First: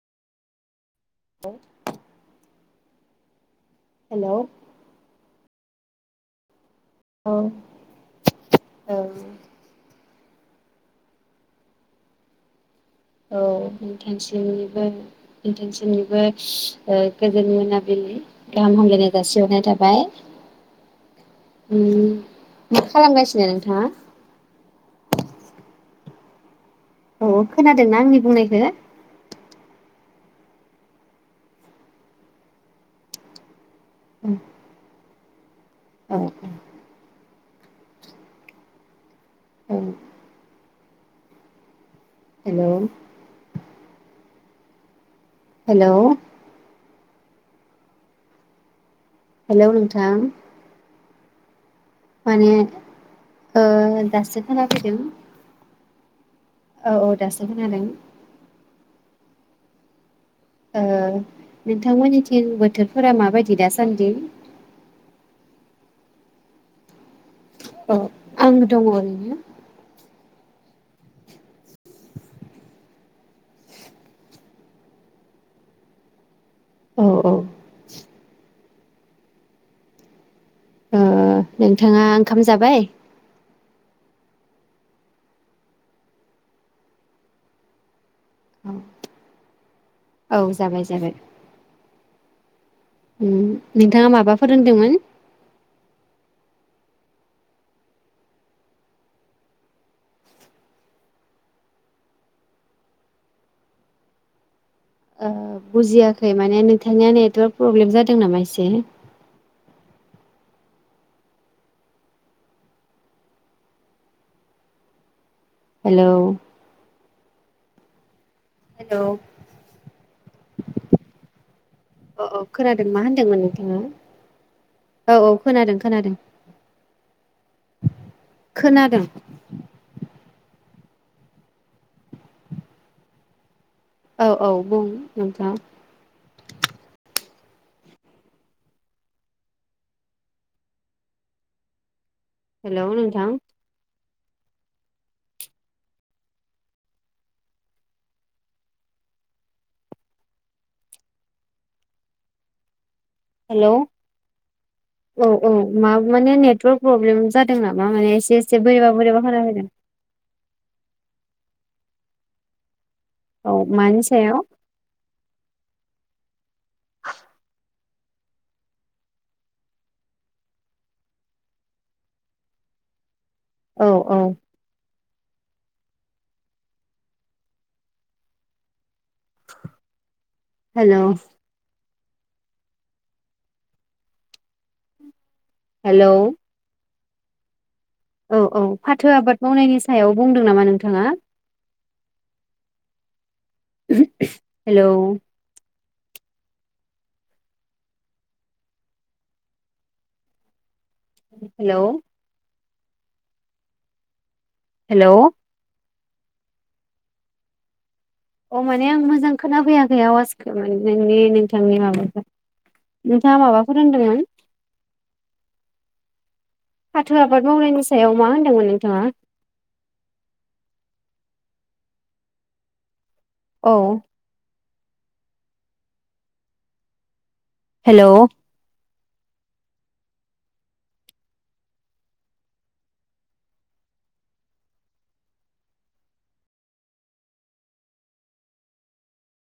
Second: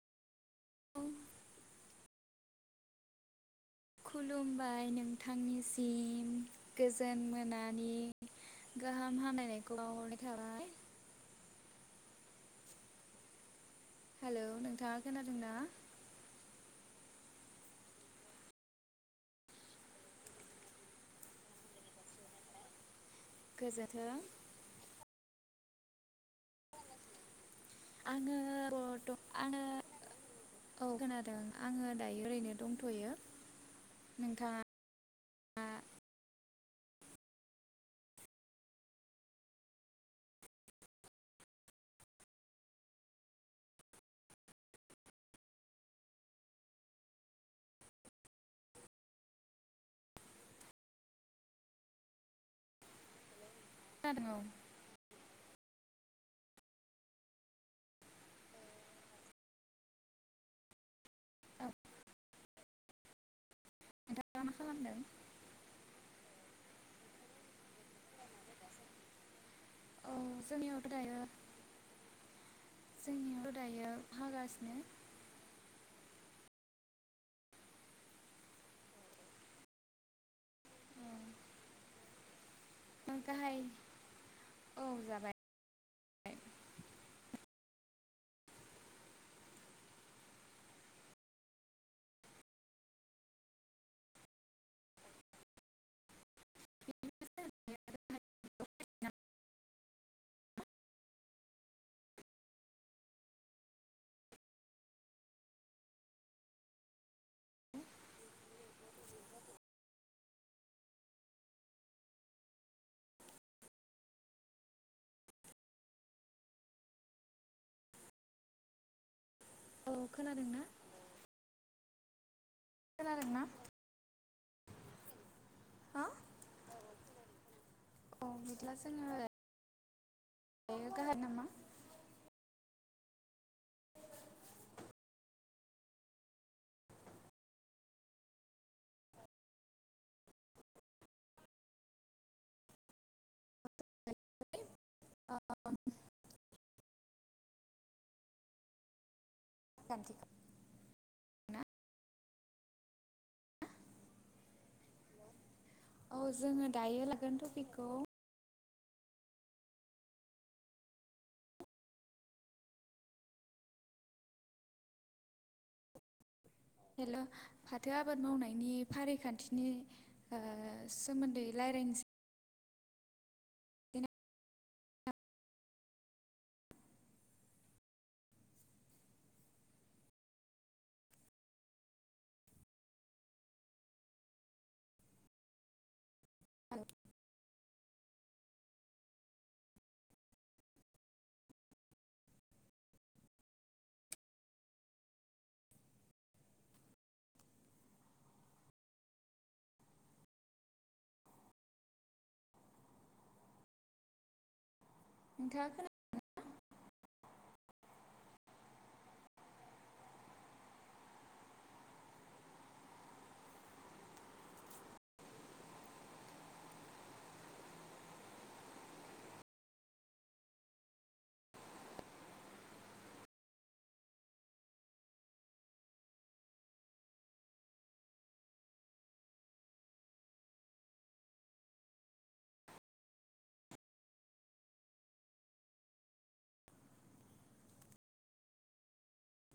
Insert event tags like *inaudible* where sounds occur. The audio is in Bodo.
*inaudible* *unintelligible* हेलौ खुलुमबाय नों थांनिसिम गोजोन औ मोनानि औ गाहाम हामलायनायखौ *unintelligible* औ *unintelligible* ओ हेलौ नोंथाङा खोनादोंना गोजोन मोनाबिलि गाहाम हामलायनाय जासिहरनाय थाबाय उम खालामगासिनो नोंथाङा गोजोन्थों औ खोनादोंना आंनि आङो बुंनायखो आङो औ खोनादों आङो दायो ओरैनो दंथयो नोंथाङा औ औ औ हेलौ हेलौ हेलौ नोंथां माने ओ खोनादों दासो खोना फैदों औ औ दासो खोनादों ओ औ नोंथांमोननिथिं बोथोरफोरा माबायदि दासा सानदि नोंथाङा मा खालामदों औ आंबो दङ ओरैनो औ जोंनियावथ दायो जोंनियावथ दायो अखा हागासिनो औ औ ओ नोंथाङा ओंखाम जाबाय *unintelligible* औ जाबाय औ जाबाय जाबाय ओम नोंथाङा माबाफोर ओनदोंमोन ओ बुजियाखै माने नोंथांनिया नेटवारक प्रब्लेम जादों नामा एसे हेलौ हेलौ औ खोनादों ना अ अ खोनादों मा होनदोंमोन नोंथाङा औ औ खोनादों खोनादों अ बिदिब्ला खोनादों जोङो *unintelligible* औ औ बुं नोंथां। हेल' नोंथां *unintelligible* *unintelligible* हेल' औ। औ मा औ माने जोङो नेटवर्क दायो प्रब्लेम लागोन जादों टपिकखौ नामा माने एसे एसे बोरैबा बोरैबा खोनाफैदों। औ मानि सायाव? हेल' फाथो आबाद मावनायनि फारिखान्थिनि ओ सोमोन्दै लायरायनोसै। औ औ नोंथाङा हेल'। हेल'। औ औ फाथो आबाद मावनायनि सायाव बुंदों नामा नोंथाङा? Hello hello. हेलौ नोंथाङा खोना अ माने आं मोजां खोनाफैयाखै आवसखौ नोंनि नोंथांनि माबाखौ नोंथाङा माबाफोर होनदोंमोन? फाथो आबाद मावनायनि सायाव मा होनदोंमोन नोंथाङा? औ हेल'